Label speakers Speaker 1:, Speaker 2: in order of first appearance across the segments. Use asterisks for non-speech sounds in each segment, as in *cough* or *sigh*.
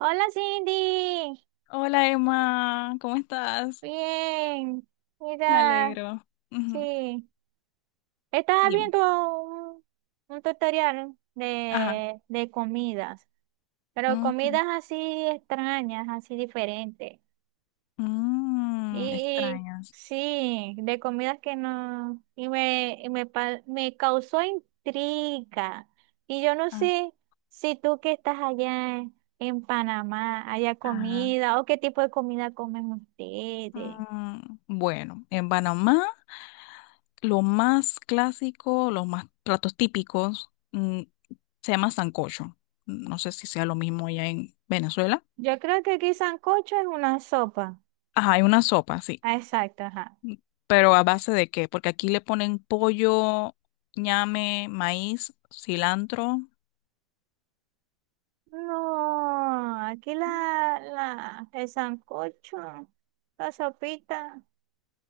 Speaker 1: Hola Cindy,
Speaker 2: Hola Emma, ¿cómo estás?
Speaker 1: bien,
Speaker 2: Me
Speaker 1: mira,
Speaker 2: alegro. Ujú,
Speaker 1: sí, estaba
Speaker 2: dime.
Speaker 1: viendo un, un tutorial
Speaker 2: Ajá.
Speaker 1: de comidas, pero
Speaker 2: Mm,
Speaker 1: comidas así extrañas, así diferentes, y
Speaker 2: extrañas.
Speaker 1: sí, de comidas que no, me causó intriga, y yo no
Speaker 2: Ah,
Speaker 1: sé si tú que estás en Panamá haya
Speaker 2: ajá.
Speaker 1: comida, o qué tipo de comida comen ustedes.
Speaker 2: Bueno, en Panamá, lo más clásico, los más platos típicos, se llama sancocho. No sé si sea lo mismo allá en Venezuela.
Speaker 1: Yo creo que aquí sancocho es una sopa.
Speaker 2: Ajá, hay una sopa, sí.
Speaker 1: Ah, exacto, ajá.
Speaker 2: Pero ¿a base de qué? Porque aquí le ponen pollo, ñame, maíz, cilantro.
Speaker 1: No, aquí el sancocho, la sopita.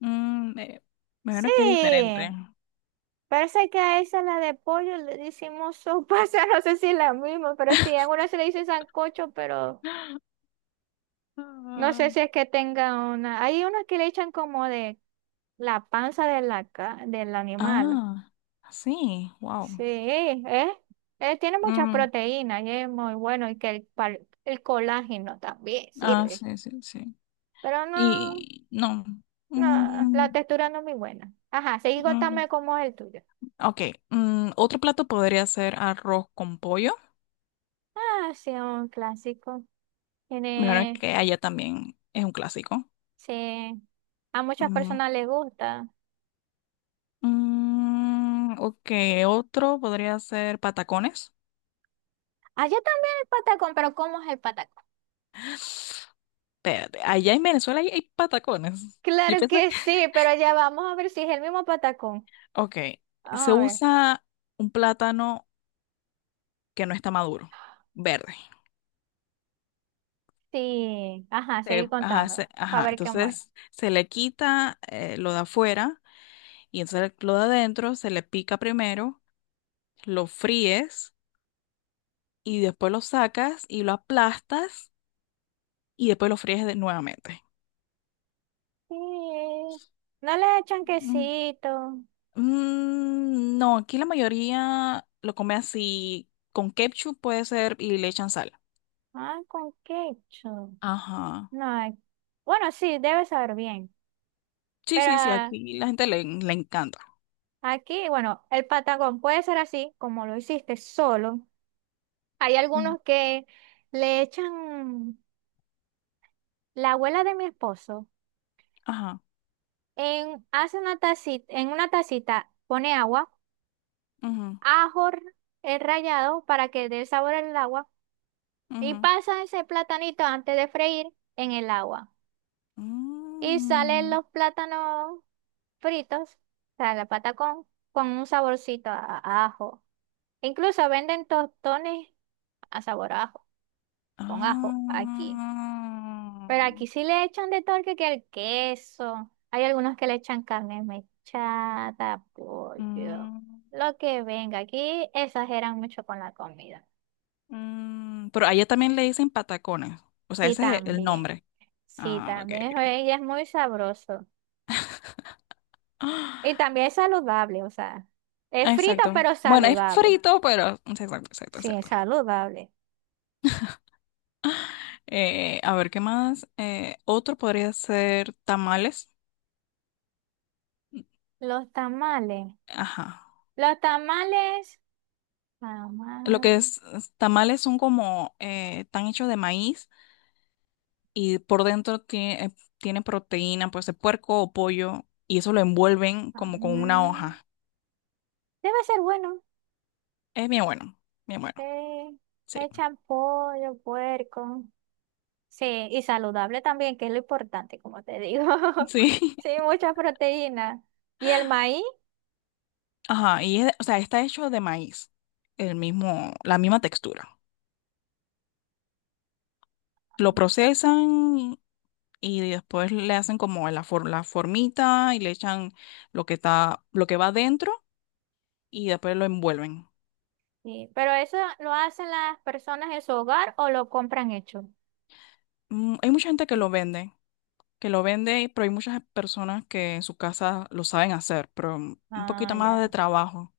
Speaker 2: Mm, eh, me imagino que es
Speaker 1: Sí,
Speaker 2: diferente.
Speaker 1: parece que a esa la de pollo le decimos sopa, *laughs* o sea, no sé si es la misma, pero sí, a una se le dice sancocho, pero no sé
Speaker 2: Ah,
Speaker 1: si es que tenga una. Hay unas que le echan como de la panza de la, ca- del animal.
Speaker 2: ah, sí, wow.
Speaker 1: Sí, es, tiene muchas
Speaker 2: Mm,
Speaker 1: proteínas y es muy bueno y que el colágeno también sirve.
Speaker 2: sí, sí, sí.
Speaker 1: Pero no,
Speaker 2: Y no.
Speaker 1: no, la
Speaker 2: Mm,
Speaker 1: textura no es muy buena. Ajá, seguí
Speaker 2: mm,
Speaker 1: contame cómo es el tuyo.
Speaker 2: ok, otro plato podría ser arroz con pollo.
Speaker 1: Ah, sí, un clásico.
Speaker 2: Me imagino
Speaker 1: Tiene,
Speaker 2: que allá también es un clásico.
Speaker 1: sí, a muchas
Speaker 2: Mm,
Speaker 1: personas les gusta.
Speaker 2: ok, otro podría ser patacones.
Speaker 1: Allá también el patacón, pero ¿cómo es el patacón?
Speaker 2: Espérate, allá en Venezuela hay patacones. Yo
Speaker 1: Claro
Speaker 2: pensé que...
Speaker 1: que sí, pero ya vamos a ver si es el mismo patacón.
Speaker 2: Ok, se
Speaker 1: Vamos a ver.
Speaker 2: usa un plátano que no está maduro, verde.
Speaker 1: Sí, ajá, seguí contando, para
Speaker 2: Ajá,
Speaker 1: ver cómo es.
Speaker 2: entonces se le quita lo de afuera y entonces lo de adentro se le pica primero, lo fríes y después lo sacas y lo aplastas y después nuevamente.
Speaker 1: Sí, no le echan
Speaker 2: Mm,
Speaker 1: quesito.
Speaker 2: no, aquí la mayoría lo come así, con ketchup puede ser y le echan sal.
Speaker 1: Ah, con ketchup.
Speaker 2: Ajá.
Speaker 1: No, hay- bueno, sí, debe saber bien.
Speaker 2: Sí,
Speaker 1: Pero
Speaker 2: sí, sí,
Speaker 1: ah,
Speaker 2: aquí la gente le encanta.
Speaker 1: aquí, bueno, el patacón puede ser así, como lo hiciste solo. Hay
Speaker 2: Mm.
Speaker 1: algunos que le echan, la abuela de mi esposo,
Speaker 2: Ajá.
Speaker 1: en, hace una tacita, en una tacita pone agua,
Speaker 2: Ujú,
Speaker 1: ajo el rallado para que dé sabor al agua y
Speaker 2: ujú.
Speaker 1: pasa ese platanito antes de freír en el agua. Y salen
Speaker 2: Mm.
Speaker 1: los plátanos fritos, o sea, la patacón, con un saborcito a ajo. Incluso venden tostones a sabor a ajo, con
Speaker 2: Ah,
Speaker 1: ajo, aquí. Pero aquí sí le echan de todo que el queso. Hay algunos que le echan carne mechada, pollo,
Speaker 2: mm,
Speaker 1: lo que venga. Aquí exageran mucho con la comida.
Speaker 2: mm. Pero allá también le dicen patacones. O sea,
Speaker 1: Sí,
Speaker 2: ese es el
Speaker 1: también.
Speaker 2: nombre.
Speaker 1: Sí,
Speaker 2: Ah, ok,
Speaker 1: también.
Speaker 2: ok.
Speaker 1: Oye, y es muy sabroso. Y
Speaker 2: *gasps*
Speaker 1: también es saludable, o sea, es
Speaker 2: Ah,
Speaker 1: frito
Speaker 2: exacto.
Speaker 1: pero
Speaker 2: Bueno, es
Speaker 1: saludable.
Speaker 2: frito, pero... mm, sí, exacto, exacto,
Speaker 1: Sí,
Speaker 2: exacto.
Speaker 1: saludable.
Speaker 2: A ver, ¿qué más? Otro podría ser tamales.
Speaker 1: Los tamales.
Speaker 2: Ajá.
Speaker 1: Los tamales.
Speaker 2: Lo que
Speaker 1: Tamales.
Speaker 2: tamales son como... están hechos de maíz y por dentro tiene proteína, pues de puerco o pollo. Y eso lo envuelven como con una
Speaker 1: Tamales.
Speaker 2: hoja.
Speaker 1: Debe ser bueno.
Speaker 2: Es bien
Speaker 1: Sí.
Speaker 2: bueno, sí,
Speaker 1: Le echan pollo, puerco. Sí, y saludable también, que es lo importante, como te digo. *laughs*
Speaker 2: sí.
Speaker 1: Sí, mucha proteína. ¿Y el maíz?
Speaker 2: *laughs* Ajá, o sea, está hecho de maíz, la misma textura. Lo procesan y después le hacen como la formita y le echan lo que va dentro y después lo envuelven.
Speaker 1: Sí, pero eso lo hacen las personas en su hogar o lo compran hecho.
Speaker 2: Mm, hay mucha gente que lo vende, pero hay muchas personas que en su casa lo saben hacer, pero un
Speaker 1: Ah,
Speaker 2: poquito más de
Speaker 1: ya.
Speaker 2: trabajo.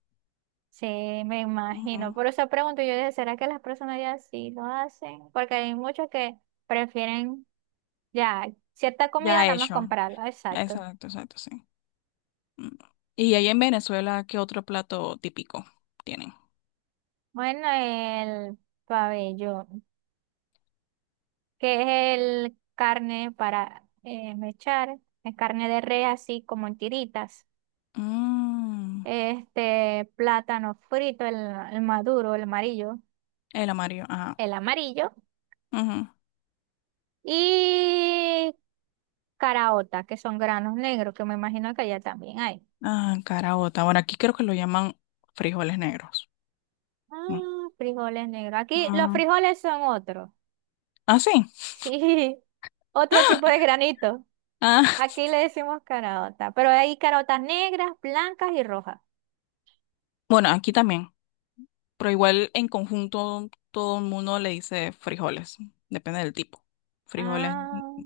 Speaker 1: Sí, me
Speaker 2: Ujú.
Speaker 1: imagino. Por eso pregunto yo, dije, ¿será que las personas ya sí lo hacen? Porque hay muchos que prefieren ya cierta comida
Speaker 2: Ya
Speaker 1: nada más
Speaker 2: hecho.
Speaker 1: comprarla. Exacto.
Speaker 2: Exacto, exacto, sí. Mm. Y ahí en Venezuela, ¿qué otro plato típico tienen?
Speaker 1: Bueno, el pabellón, que es el carne para mechar, es carne de res así como en tiritas.
Speaker 2: Mm,
Speaker 1: Este plátano frito, el maduro,
Speaker 2: el amarillo, ajá.
Speaker 1: el amarillo
Speaker 2: Ujú.
Speaker 1: y caraota, que son granos negros, que me imagino que allá también hay.
Speaker 2: Ah, caraota. Bueno, aquí creo que lo llaman frijoles negros. Mm.
Speaker 1: Ah, frijoles negros. Aquí los
Speaker 2: Mm,
Speaker 1: frijoles son otro.
Speaker 2: ah, sí.
Speaker 1: Sí, *laughs* otro tipo de granito.
Speaker 2: Ah, *laughs*
Speaker 1: Aquí le decimos carota, pero hay carotas negras, blancas y rojas.
Speaker 2: bueno, aquí también. Pero igual en conjunto todo el mundo le dice frijoles. Depende del tipo. Frijoles
Speaker 1: Ah,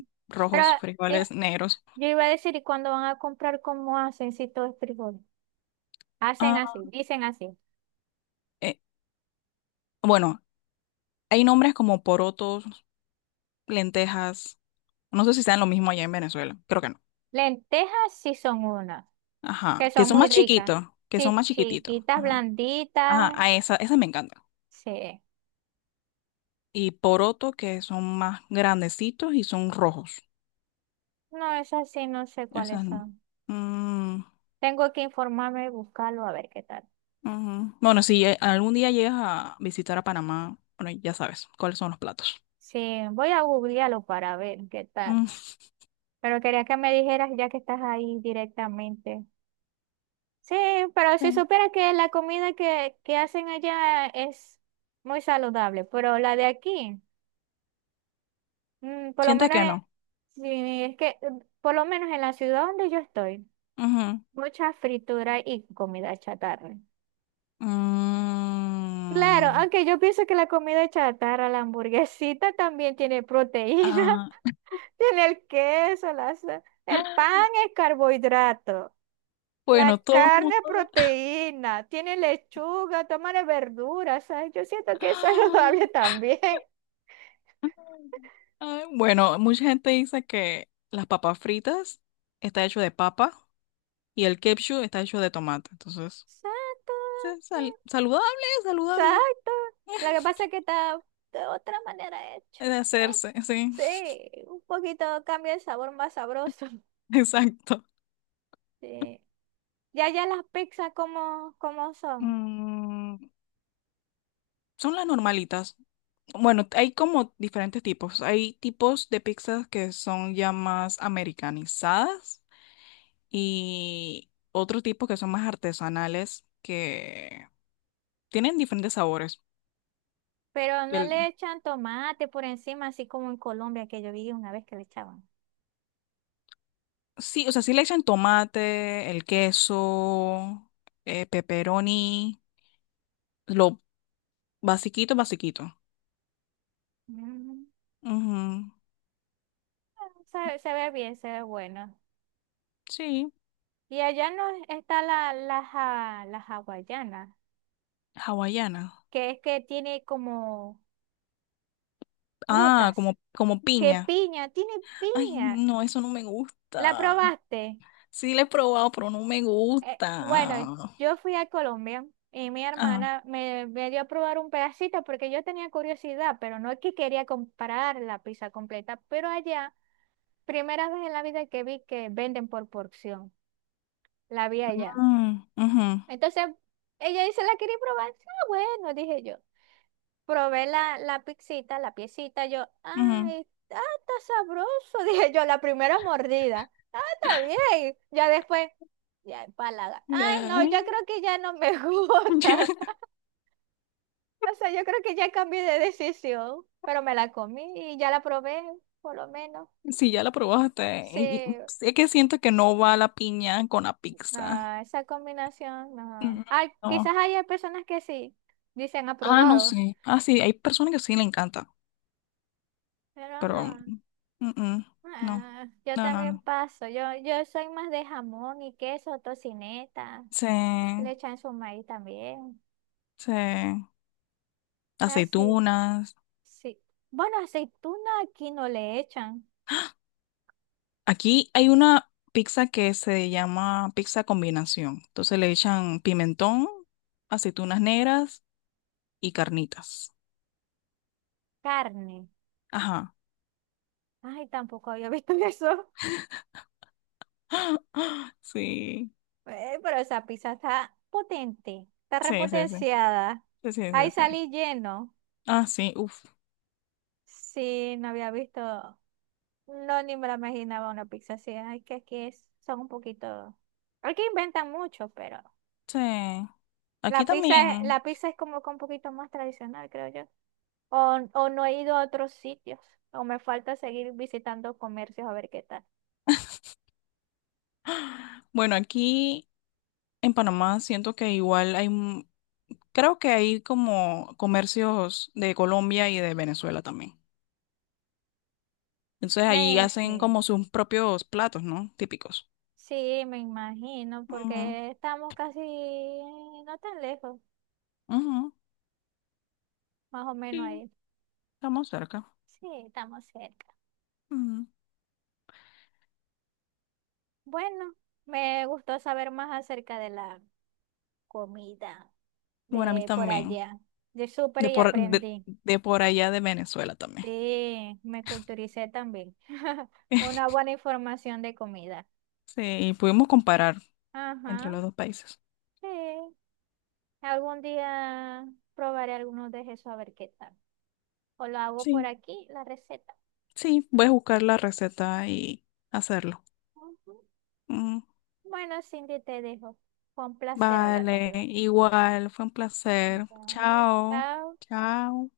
Speaker 1: pero
Speaker 2: rojos,
Speaker 1: eh,
Speaker 2: frijoles negros.
Speaker 1: yo iba a decir, ¿y cuando van a comprar cómo hacen si todo es frijoles? Hacen
Speaker 2: Ah,
Speaker 1: así, dicen así.
Speaker 2: eh, bueno, hay nombres como porotos, lentejas. No sé si sean lo mismo allá en Venezuela. Creo que no.
Speaker 1: Lentejas sí son unas
Speaker 2: Ajá,
Speaker 1: que
Speaker 2: que
Speaker 1: son
Speaker 2: son
Speaker 1: muy
Speaker 2: más
Speaker 1: ricas.
Speaker 2: chiquitos, que son
Speaker 1: Sí,
Speaker 2: más chiquititos.
Speaker 1: chiquitas,
Speaker 2: Ajá,
Speaker 1: blanditas.
Speaker 2: ajá, a esa, esa me encanta.
Speaker 1: Sí.
Speaker 2: Y poroto, que son más grandecitos y son rojos.
Speaker 1: No, esas sí no sé cuáles
Speaker 2: Esas no.
Speaker 1: son.
Speaker 2: Mm,
Speaker 1: Tengo que informarme y buscarlo a ver qué tal.
Speaker 2: ujú. Bueno, si algún día llegas a visitar a Panamá, bueno, ya sabes cuáles son los platos.
Speaker 1: Sí, voy a googlearlo para ver qué tal.
Speaker 2: Mm, *laughs*
Speaker 1: Pero quería que me dijeras ya que estás ahí directamente. Sí, pero si
Speaker 2: sí.
Speaker 1: supieras que que hacen allá es muy saludable, pero la de aquí, por lo
Speaker 2: Sientes
Speaker 1: menos
Speaker 2: que
Speaker 1: es,
Speaker 2: no.
Speaker 1: sí, es que por lo menos en la ciudad donde yo estoy,
Speaker 2: Ujú.
Speaker 1: mucha fritura y comida chatarra. Claro,
Speaker 2: Mm,
Speaker 1: aunque yo pienso que la comida chatarra, la hamburguesita también tiene proteína,
Speaker 2: ah,
Speaker 1: *laughs* tiene el queso, el
Speaker 2: *gasps*
Speaker 1: pan es carbohidrato, la
Speaker 2: bueno, todo el
Speaker 1: carne
Speaker 2: mundo.
Speaker 1: es proteína, tiene lechuga, tomate, verduras, ¿sabes? Yo siento que es *laughs* saludable
Speaker 2: *gasps*
Speaker 1: también.
Speaker 2: Ay, bueno, mucha gente dice que las papas fritas está hecho de papa y el ketchup está hecho de tomate. Entonces,
Speaker 1: Exacto,
Speaker 2: saludable, saludable
Speaker 1: exacto. Lo que pasa es que está de otra manera hecho.
Speaker 2: de
Speaker 1: ¿No?
Speaker 2: hacerse, sí,
Speaker 1: Sí, un poquito cambia el sabor más sabroso. *laughs*
Speaker 2: *laughs* exacto.
Speaker 1: Sí. Ya, ya las pizzas como, como son,
Speaker 2: Mm, son las normalitas. Bueno, hay como diferentes tipos. Hay tipos de pizzas que son ya más americanizadas y otro tipo que son más artesanales que tienen diferentes sabores.
Speaker 1: pero no le echan tomate por encima, así como en Colombia, que yo vi una vez que le echaban.
Speaker 2: Sí, o sea, sí le echan tomate, el queso, pepperoni, lo basiquito, basiquito.
Speaker 1: Mm,
Speaker 2: Ujú,
Speaker 1: se ve bien, se ve bueno.
Speaker 2: sí,
Speaker 1: Y allá no está la hawaiana,
Speaker 2: hawaiana.
Speaker 1: que es que tiene como
Speaker 2: Ah,
Speaker 1: frutas,
Speaker 2: como, como
Speaker 1: que
Speaker 2: piña.
Speaker 1: piña, tiene
Speaker 2: Ay,
Speaker 1: piña.
Speaker 2: no, eso no me
Speaker 1: ¿La
Speaker 2: gusta.
Speaker 1: probaste?
Speaker 2: Sí le he probado, pero no me
Speaker 1: Bueno,
Speaker 2: gusta.
Speaker 1: yo fui a Colombia y mi
Speaker 2: Ah,
Speaker 1: hermana me dio a probar un pedacito porque yo tenía curiosidad, pero no es que quería comprar la pizza completa, pero allá, primera vez en la vida que vi que venden por porción, la vi allá.
Speaker 2: mm, ujú,
Speaker 1: Entonces, ella dice, ¿la quería probar? Sí, ah, bueno, dije yo. Probé la pizzita, la piecita, yo,
Speaker 2: ujú.
Speaker 1: ay, ah, está sabroso, *laughs* dije yo, la primera mordida. Ah, está bien. Ya después, ya empalaga. Ay, no,
Speaker 2: Ay.
Speaker 1: yo creo que ya no me *laughs* gusta.
Speaker 2: *laughs*
Speaker 1: O sea, yo creo que ya cambié de decisión, pero me la comí y ya la probé, por lo menos.
Speaker 2: Sí, ya la probaste.
Speaker 1: Sí,
Speaker 2: Es que siento que no va la piña con la pizza.
Speaker 1: no, esa combinación,
Speaker 2: Mm,
Speaker 1: no. Ah, quizás
Speaker 2: no.
Speaker 1: haya personas que sí, dicen
Speaker 2: Ah, no
Speaker 1: aprobado,
Speaker 2: sé. Ah, sí, hay personas que sí le encanta,
Speaker 1: pero
Speaker 2: pero
Speaker 1: no.
Speaker 2: mm, no,
Speaker 1: Ah, yo
Speaker 2: no, no,
Speaker 1: también
Speaker 2: no.
Speaker 1: paso. Yo soy más de jamón y queso, tocineta.
Speaker 2: Se,
Speaker 1: Le echan su maíz también.
Speaker 2: se,
Speaker 1: Así, sí.
Speaker 2: aceitunas.
Speaker 1: Sí. Bueno, aceituna aquí no le echan.
Speaker 2: Aquí hay una pizza que se llama pizza combinación. Entonces le echan pimentón, aceitunas negras y carnitas.
Speaker 1: Carne.
Speaker 2: Ajá,
Speaker 1: Ay, tampoco había visto *laughs* eso.
Speaker 2: sí,
Speaker 1: Pero esa pizza está potente. Está
Speaker 2: sí, sí, sí,
Speaker 1: repotenciada.
Speaker 2: sí, sí, sí,
Speaker 1: Ahí
Speaker 2: sí.
Speaker 1: salí lleno.
Speaker 2: Ah, sí, uff,
Speaker 1: Sí, no había visto. No, ni me la imaginaba una pizza así. Ay, que aquí es, son un poquito. Aquí inventan mucho, pero.
Speaker 2: sí. Aquí también.
Speaker 1: La pizza es como que un poquito más tradicional, creo yo. O no he ido a otros sitios. O me falta seguir visitando comercios a ver qué tal.
Speaker 2: Bueno, aquí en Panamá siento que igual hay. Creo que hay como comercios de Colombia y de Venezuela también. Entonces ahí hacen
Speaker 1: Messi
Speaker 2: como sus propios platos, ¿no? Típicos.
Speaker 1: sí, me imagino,
Speaker 2: Ujú,
Speaker 1: porque estamos casi no tan lejos,
Speaker 2: ujú,
Speaker 1: más o menos
Speaker 2: sí,
Speaker 1: ahí.
Speaker 2: estamos cerca.
Speaker 1: Sí, estamos cerca.
Speaker 2: Ujú.
Speaker 1: Bueno, me gustó saber más acerca de la comida
Speaker 2: Bueno, a mí
Speaker 1: de por
Speaker 2: también.
Speaker 1: allá. De súper y aprendí.
Speaker 2: De por allá de Venezuela también.
Speaker 1: Sí, me culturicé también. *laughs* Una
Speaker 2: *laughs*
Speaker 1: buena información de comida.
Speaker 2: Sí, y pudimos comparar entre
Speaker 1: Ajá,
Speaker 2: los dos países.
Speaker 1: sí. Algún día probaré algunos de esos a ver qué tal. O lo hago por
Speaker 2: Sí,
Speaker 1: aquí, la receta.
Speaker 2: sí, voy a buscar la receta y hacerlo.
Speaker 1: Ujú.
Speaker 2: Mm,
Speaker 1: Bueno, Cindy, te dejo. Fue un placer hablar
Speaker 2: vale,
Speaker 1: contigo.
Speaker 2: igual, fue un placer.
Speaker 1: Ok,
Speaker 2: Chao,
Speaker 1: chao.
Speaker 2: chao.